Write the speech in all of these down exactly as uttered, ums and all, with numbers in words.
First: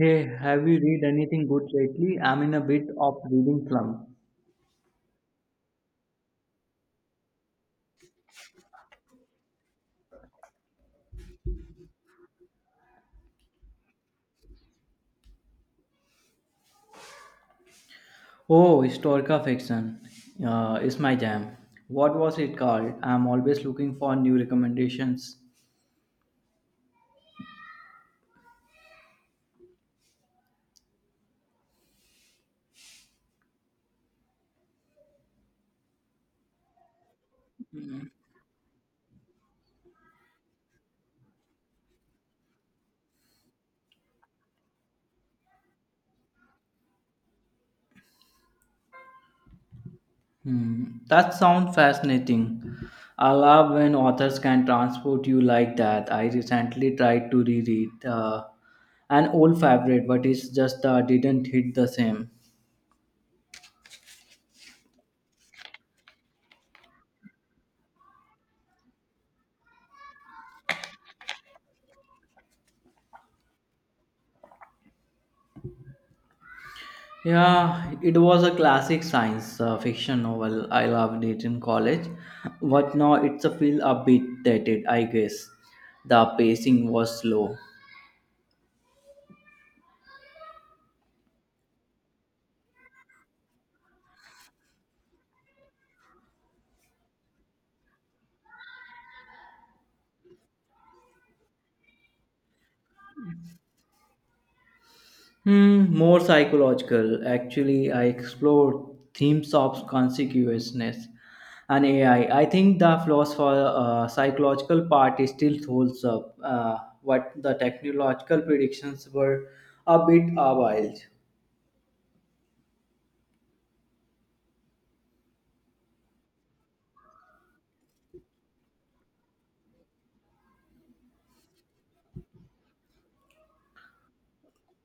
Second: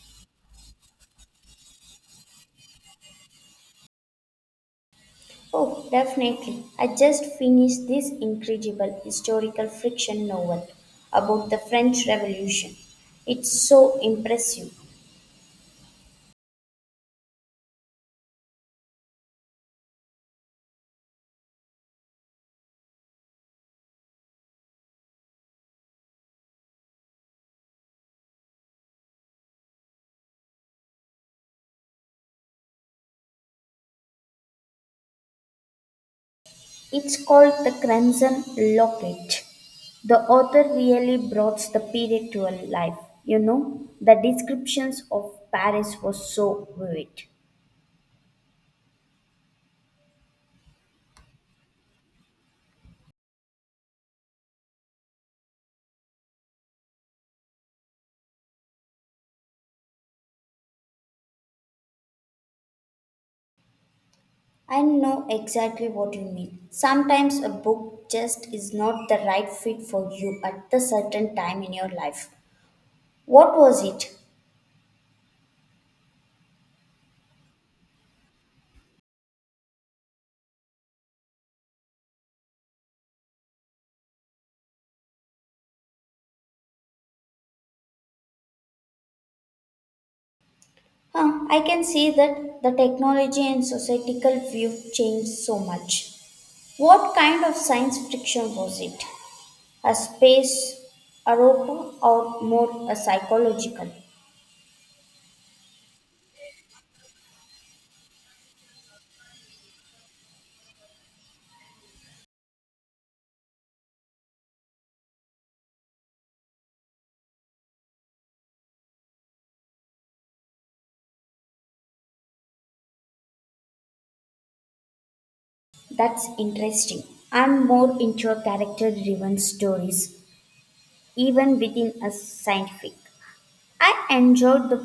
Hey, have you read anything good lately? I'm in a bit of reading slump. Oh, definitely. I just finished this incredible historical fiction novel about the French Revolution. It's so impressive. Oh, historical fiction uh, is my jam. What was it called? I'm always looking for new recommendations. It's called The Crimson Locket. The author really brought the period to life. You know, the descriptions of Paris were so vivid. Hmm, that sounds fascinating. I love when authors can transport you like that. I recently tried to reread uh, an old favorite, but it's just uh, didn't hit the same. I know exactly what you mean. Sometimes a book just is not the right fit for you at the certain time in your life. What was it? Yeah, it was a classic science uh, fiction novel. I loved it in college, but now it's a feel a bit dated, I guess. The pacing was slow. Huh, I can see that the technology and societal view changed so much. What kind of science fiction was it? A space opera or more a psychological? Hmm, more psychological. Actually, I explored themes of consciousness and A I. I I think the philosopher uh, psychological part is still holds up, uh, but the technological predictions were a bit wild. That's interesting. I'm more into character driven stories, even within a scientific. I enjoyed the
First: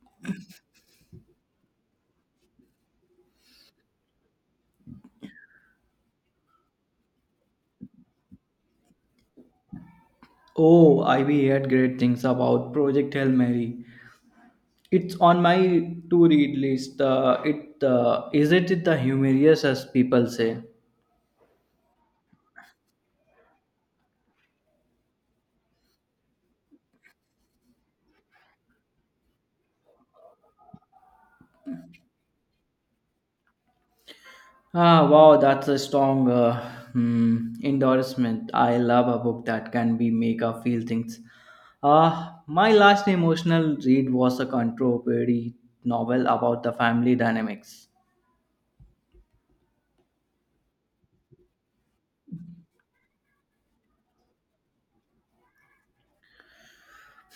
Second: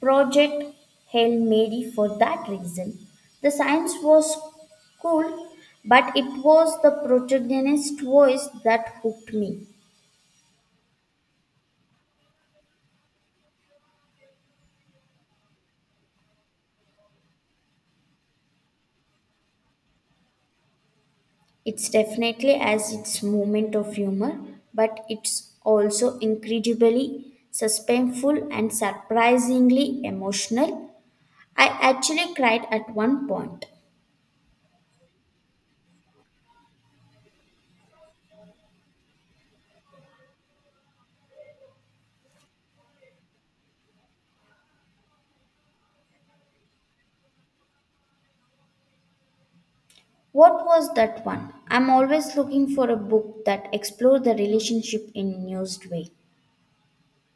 project Hail Mary for that reason. The science was cool, but it was the protagonist's voice that hooked me. Oh, I we heard great things about Project Hail Mary. It's on my to read list. Uh, it uh, isn't it the humorous as people say. It's definitely as its moment of humor, but it's also incredibly suspenseful and surprisingly emotional. I actually cried at one point. Ah, wow, that's a strong uh, hmm, endorsement. I love a book that can be make us feel things. Ah, my last emotional read was a contemporary novel about the family dynamics. What was that one? I'm always looking for a book that explores the relationship in a nuanced way.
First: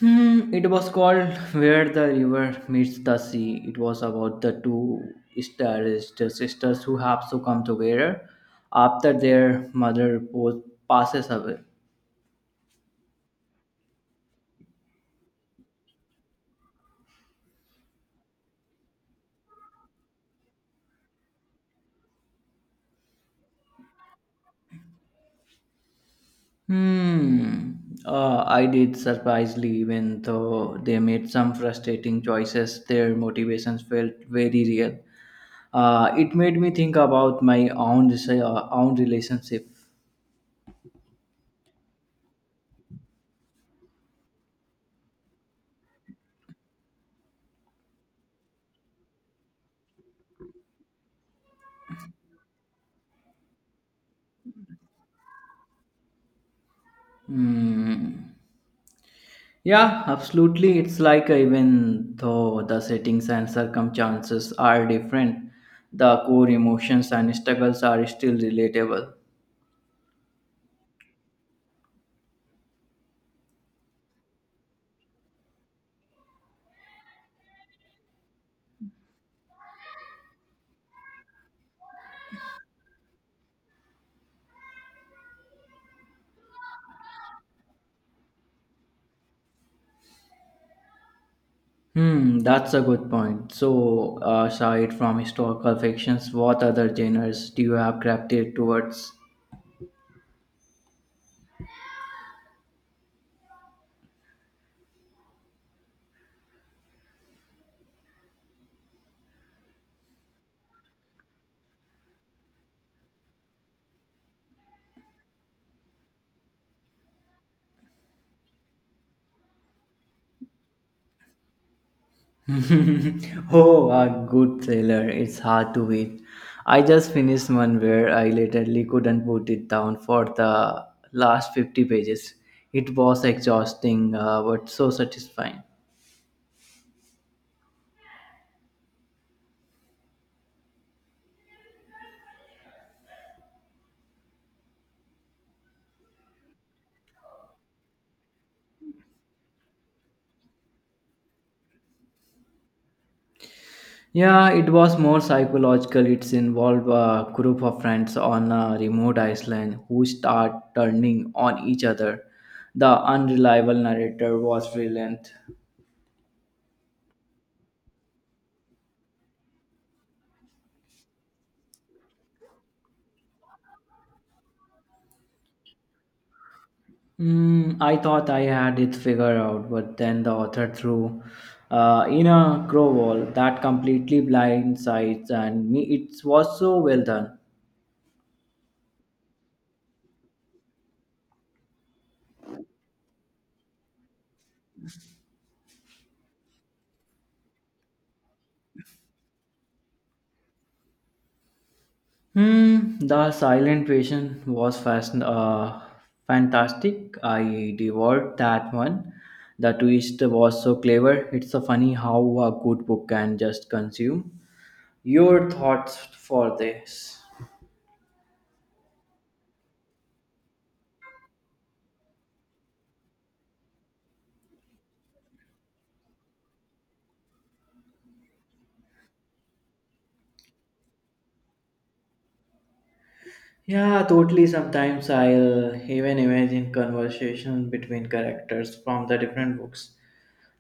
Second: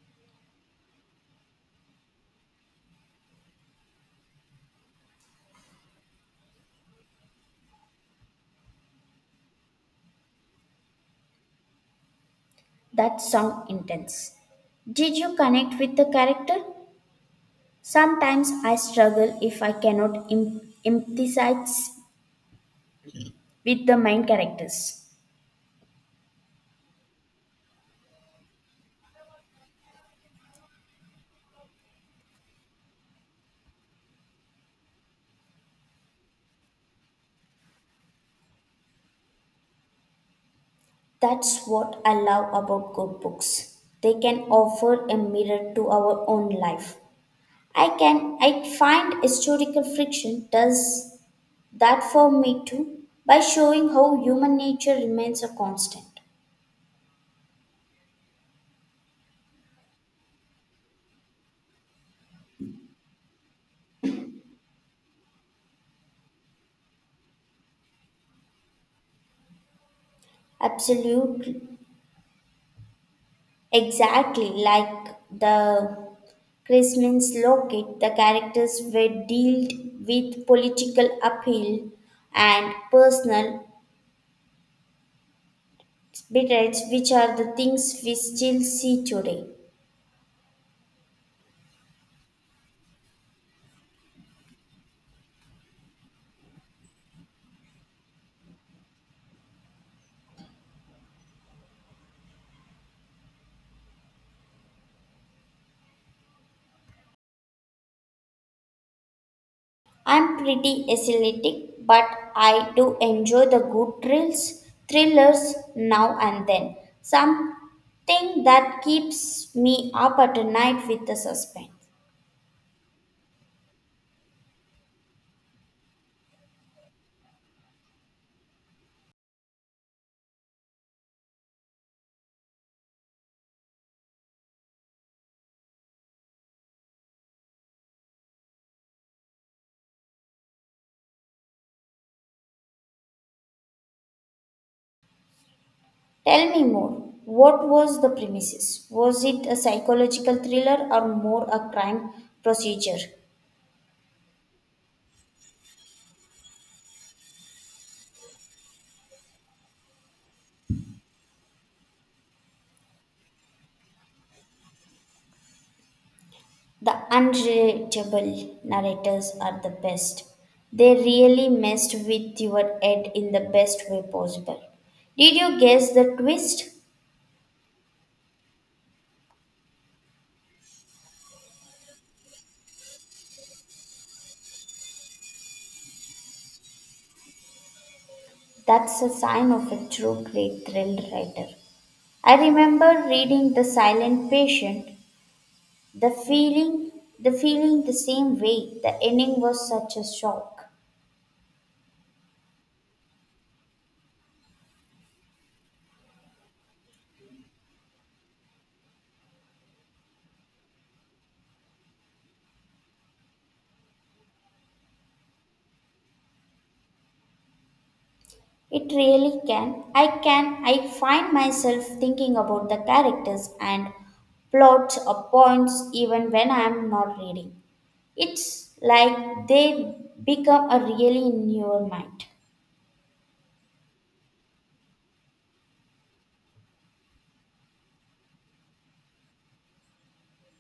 Hmm, it was called Where the River Meets the Sea. It was about the two stylist sisters who have to come together after their mother po- passes away. That sound intense. Did you connect with the character? Sometimes I struggle if I cannot em- empathize with the main characters. Hmm, uh, I did surprisingly, even though they made some frustrating choices, their motivations felt very real. Uh, it made me think about my own, desi- uh, own relationship. That's what I love about good books. They can offer a mirror to our own life. I can I find historical fiction does that for me too by showing how human nature remains a constant. Hmm. Yeah, absolutely. It's like uh, even though the settings and circumstances are different, the core emotions and struggles are still relatable. Absolutely, exactly like the Chris means the characters were dealt with political appeal and personal betrayals, which are the things we still see today. Hmm, that's a good point. So, uh, aside from historical fictions, what other genres do you have gravitated towards? I'm pretty athletic, but I do enjoy the good thrills, thrillers now and then. Something that keeps me up at night with the suspense. oh, a good thriller. It's hard to beat. I just finished one where I literally couldn't put it down for the last fifty pages. It was exhausting, uh, but so satisfying. Tell me more. What was the premises? Was it a psychological thriller or more a crime procedure? Yeah, it was more psychological. It's involved a group of friends on a remote island who start turning on each other. The unreliable narrator was brilliant. The unrelatable narrators are the best. They really messed with your head in the best way possible. Did you guess the twist? Mm, I thought I had it figured out, but then the author threw uh, in a crow wall that completely blindsides and me. It was so well done. That's a sign of a true great thrill writer. I remember reading The Silent Patient, the feeling the feeling the same way. The ending was such a shock. Hmm, the silent patient was fast, uh, fantastic. I devoured that one. The twist was so clever. It's so funny how a good book can just consume your thoughts for this. It really can. I can. I find myself thinking about the characters and plots or points even when I am not reading. It's like they become a really in your mind. Yeah, totally. Sometimes I'll even imagine conversation between characters from the different books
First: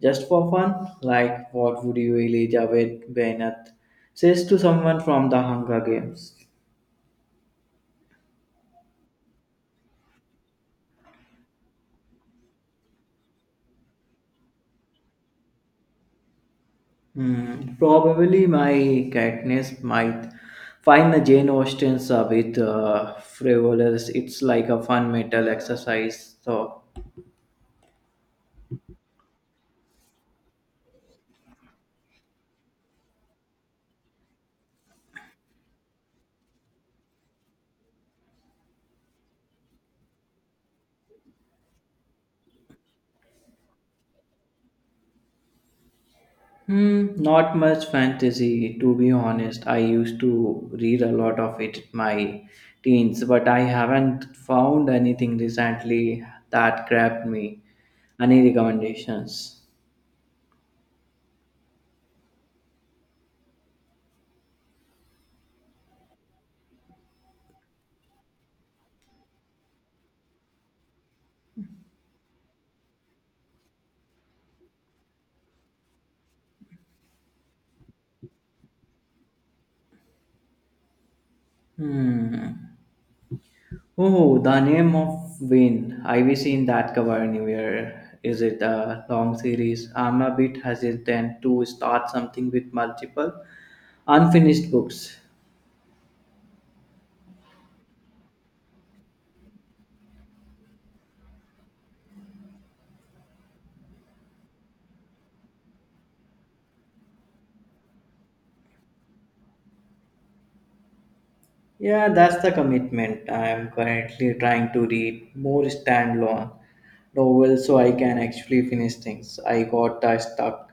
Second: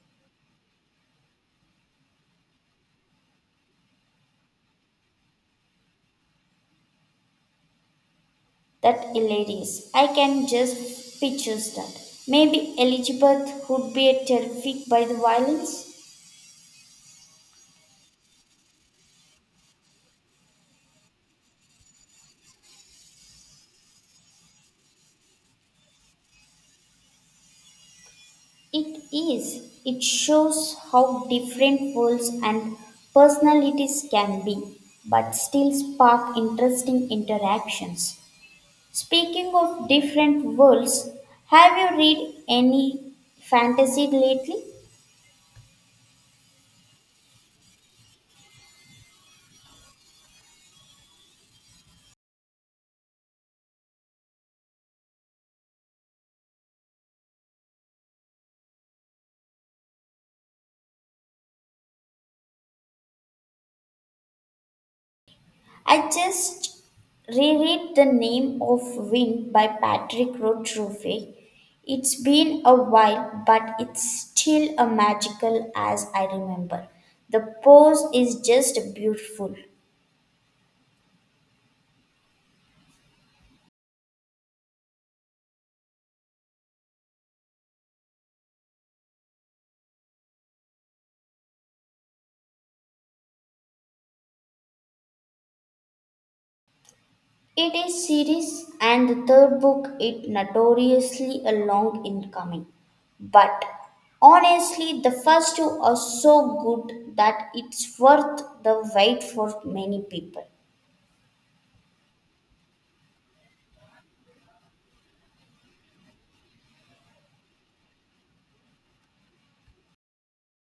just for fun. Like, what would you Elijah Javed Benat says to someone from the Hunger Games? That hilarious. I can just picture that. Maybe Elizabeth would be terrified by the violence. Hmm, probably my Katniss might find the Jane Austen's uh, with uh, frivolous. It's like a fun mental exercise. So It is. It shows how different worlds and personalities can be, but still spark interesting interactions. Speaking of different worlds, have you read any fantasy lately? hmm, not much fantasy, to be honest. I used to read a lot of it in my teens, but I haven't found anything recently that grabbed me. Any recommendations? I just reread The Name of Wind by Patrick Rothfuss. It's been a while, but it's still a magical as I remember. The prose is just beautiful. Hmm. Oh, the name of Wayne. Have you seen that cover anywhere? Is it a long series? I'm a bit hesitant to start something with multiple unfinished books. It is series and the third book it notoriously a long incoming. But honestly the first two are so good that it's worth the wait for many people. Yeah, that's the commitment. I am currently trying to read more standalone novels so I can actually finish things. I got a stuck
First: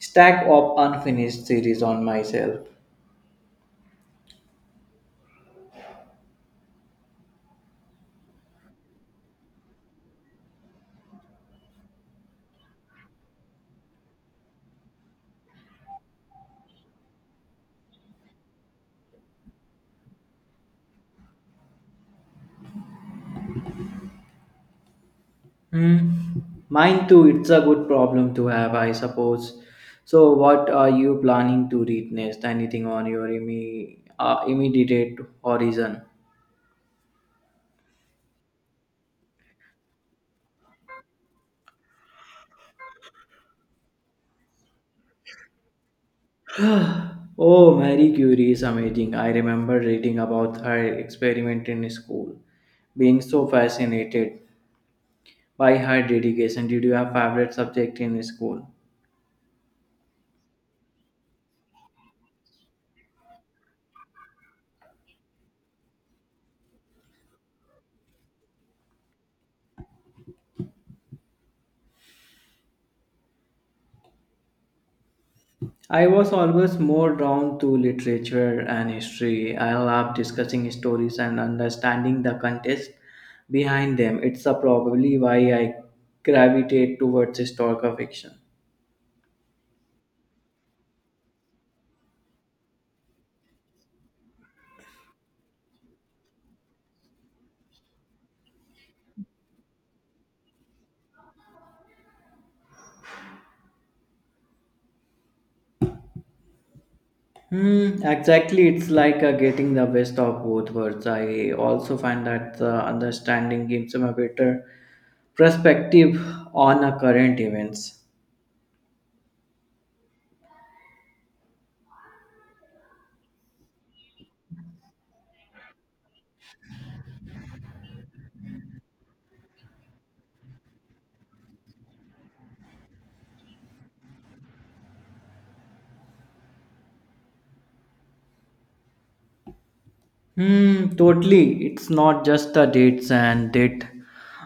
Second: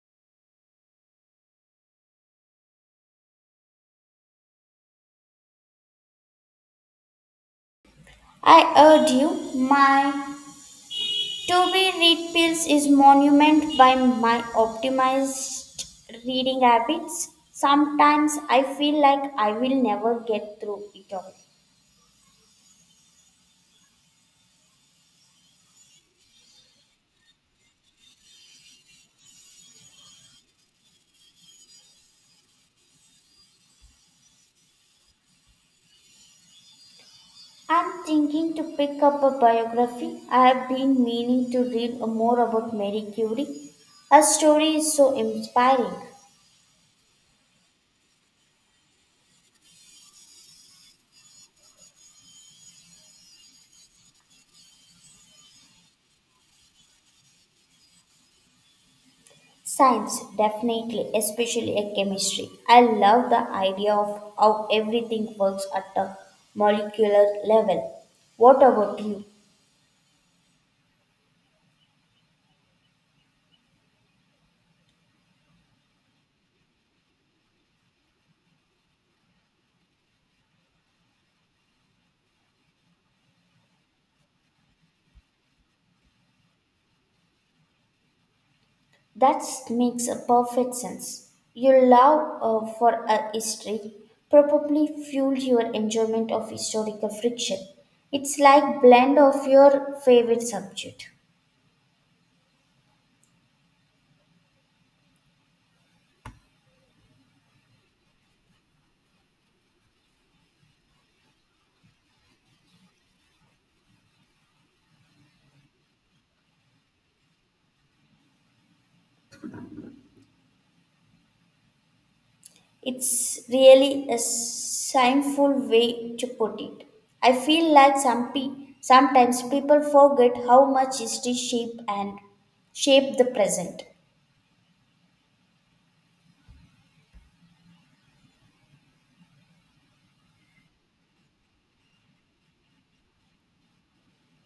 stack of unfinished series on myself. I urge you my to be read pills is monument by my optimized reading habits. Sometimes I feel like I will never get through it all. Hmm. Mine too, it's a good problem to have, I suppose. So, what are you planning to read next? Anything on your imme- uh, immediate horizon? I'm thinking to pick up a biography. I have been meaning to read more about Marie Curie. Her story is so inspiring. Oh, Marie Curie is amazing. I remember reading about her experiment in school, being so fascinated by her dedication. Did you have favorite subject in school? Science, definitely, especially a chemistry. I love the idea of how everything works at a molecular level. What about you? I was always more drawn to literature and history. I love discussing stories and understanding the context behind them. It's a probably why I gravitate towards historical fiction. That makes a perfect sense. Your love uh, for uh, history probably fueled your enjoyment of historical fiction. It's like blend of your favorite subject. Hmm, exactly. It's like uh, getting the best of both worlds. I also find that uh, understanding gives them a better perspective on uh, current events. It's really a shameful way to put it. I feel like some pe- sometimes people forget how much history shape and shape the present. Hmm, totally. It's not just the dates and date,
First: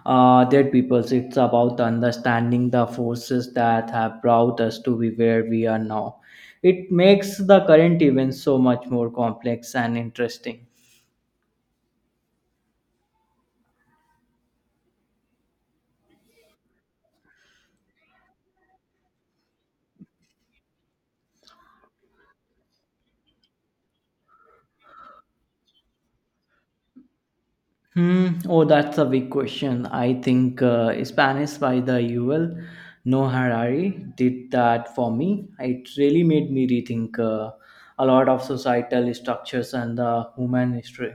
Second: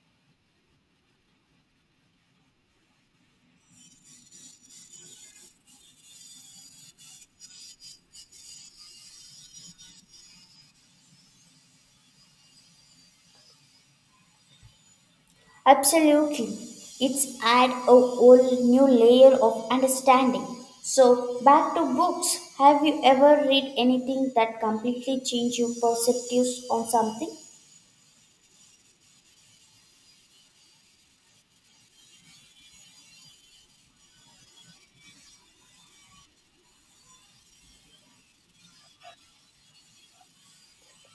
uh, dead peoples. It's about understanding the forces that have brought us to be where we are now. It makes the current events so much more complex and interesting. Absolutely. It's add a whole new layer of understanding. So back to books. Have you ever read anything that completely changed your perspectives on something? Hmm. Oh, that's a big question. I think uh, Spanish by the U L, No Harari, did that for me. It really made me rethink uh, a lot of societal structures and the human history.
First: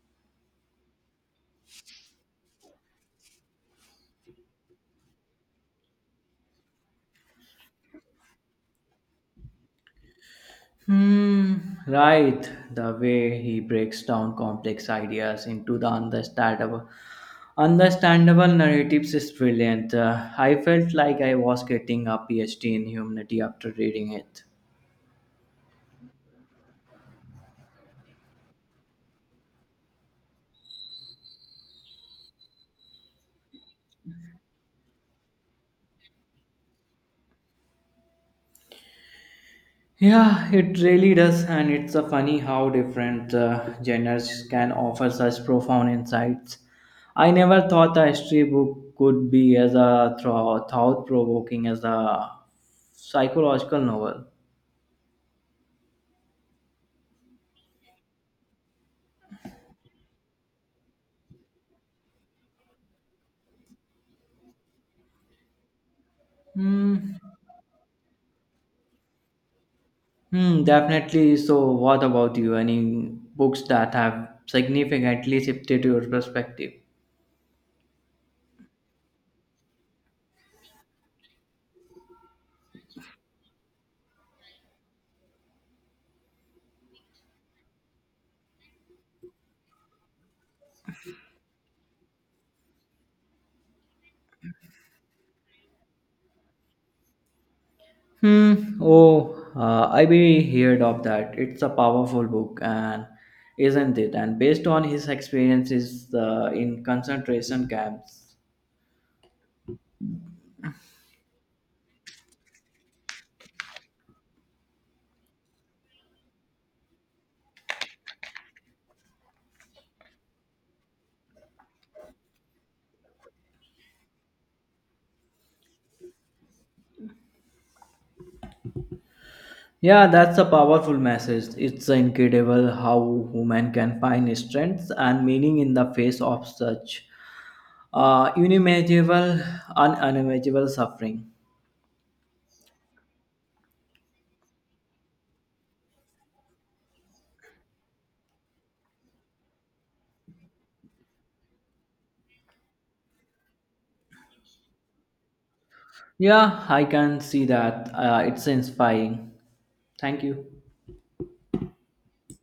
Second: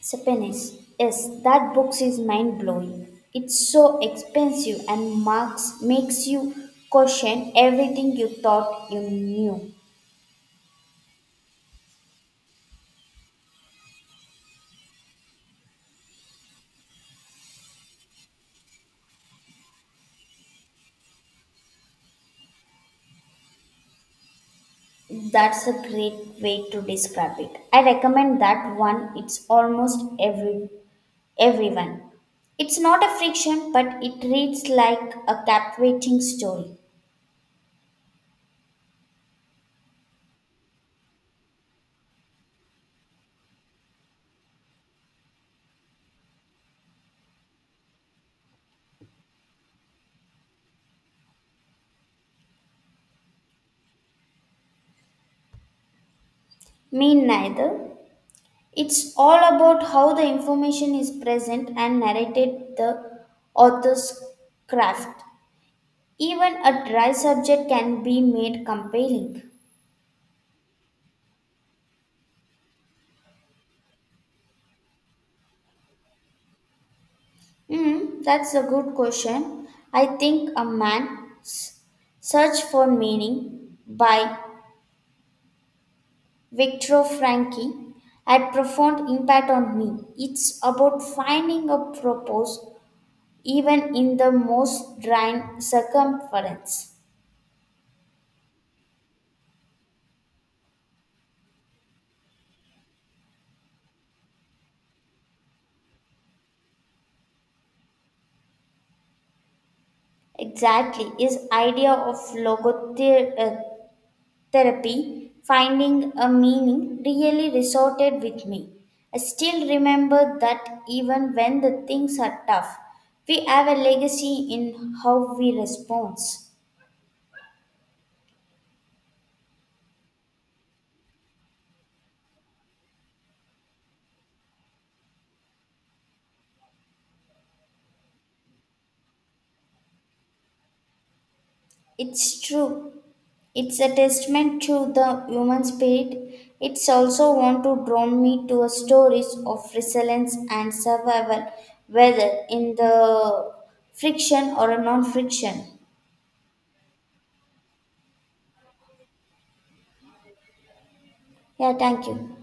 Sapiens. Yes, that book is mind blowing. It's so expensive and marks makes you question everything you thought you knew. Hmm. Right. The way he breaks down complex ideas into the understandable, understandable narratives is brilliant. Uh, I felt like I was getting a P H D in humanity after reading it. That's a great way to describe it. I recommend that one. It's almost every Everyone. It's not a friction, but it reads like a captivating story. Yeah, it really does, and it's a funny how different uh, genres can offer such profound insights. I never thought a history book could be as a thought-provoking as a psychological novel. Me neither. It's all about how the information is present and narrated the author's craft. Even a dry subject can be made compelling. Hmm, definitely. So, what about you? Any books that have significantly shifted your perspective? Hmm, that's a good question. I think a man's search for meaning by Victor Frankie had profound impact on me. It's about finding a purpose even in the most drying circumference. Hmm. Oh, uh, I be heard of that. It's a powerful book, and isn't it? And based on his experiences uh, in concentration camps. Exactly, his idea of logotherapy, finding a meaning, really resorted with me. I still remember that even when the things are tough, we have a legacy in how we respond. Yeah, that's a powerful message. It's incredible how human can find strength and meaning in the face of such uh, unimaginable, un- unimaginable suffering. It's true. It's a testament to the human spirit. It's also want to draw me to a stories of resilience and survival, whether in the friction or a non-friction. Yeah, I can see that. Uh, it's inspiring. Thank you. Yeah, thank you.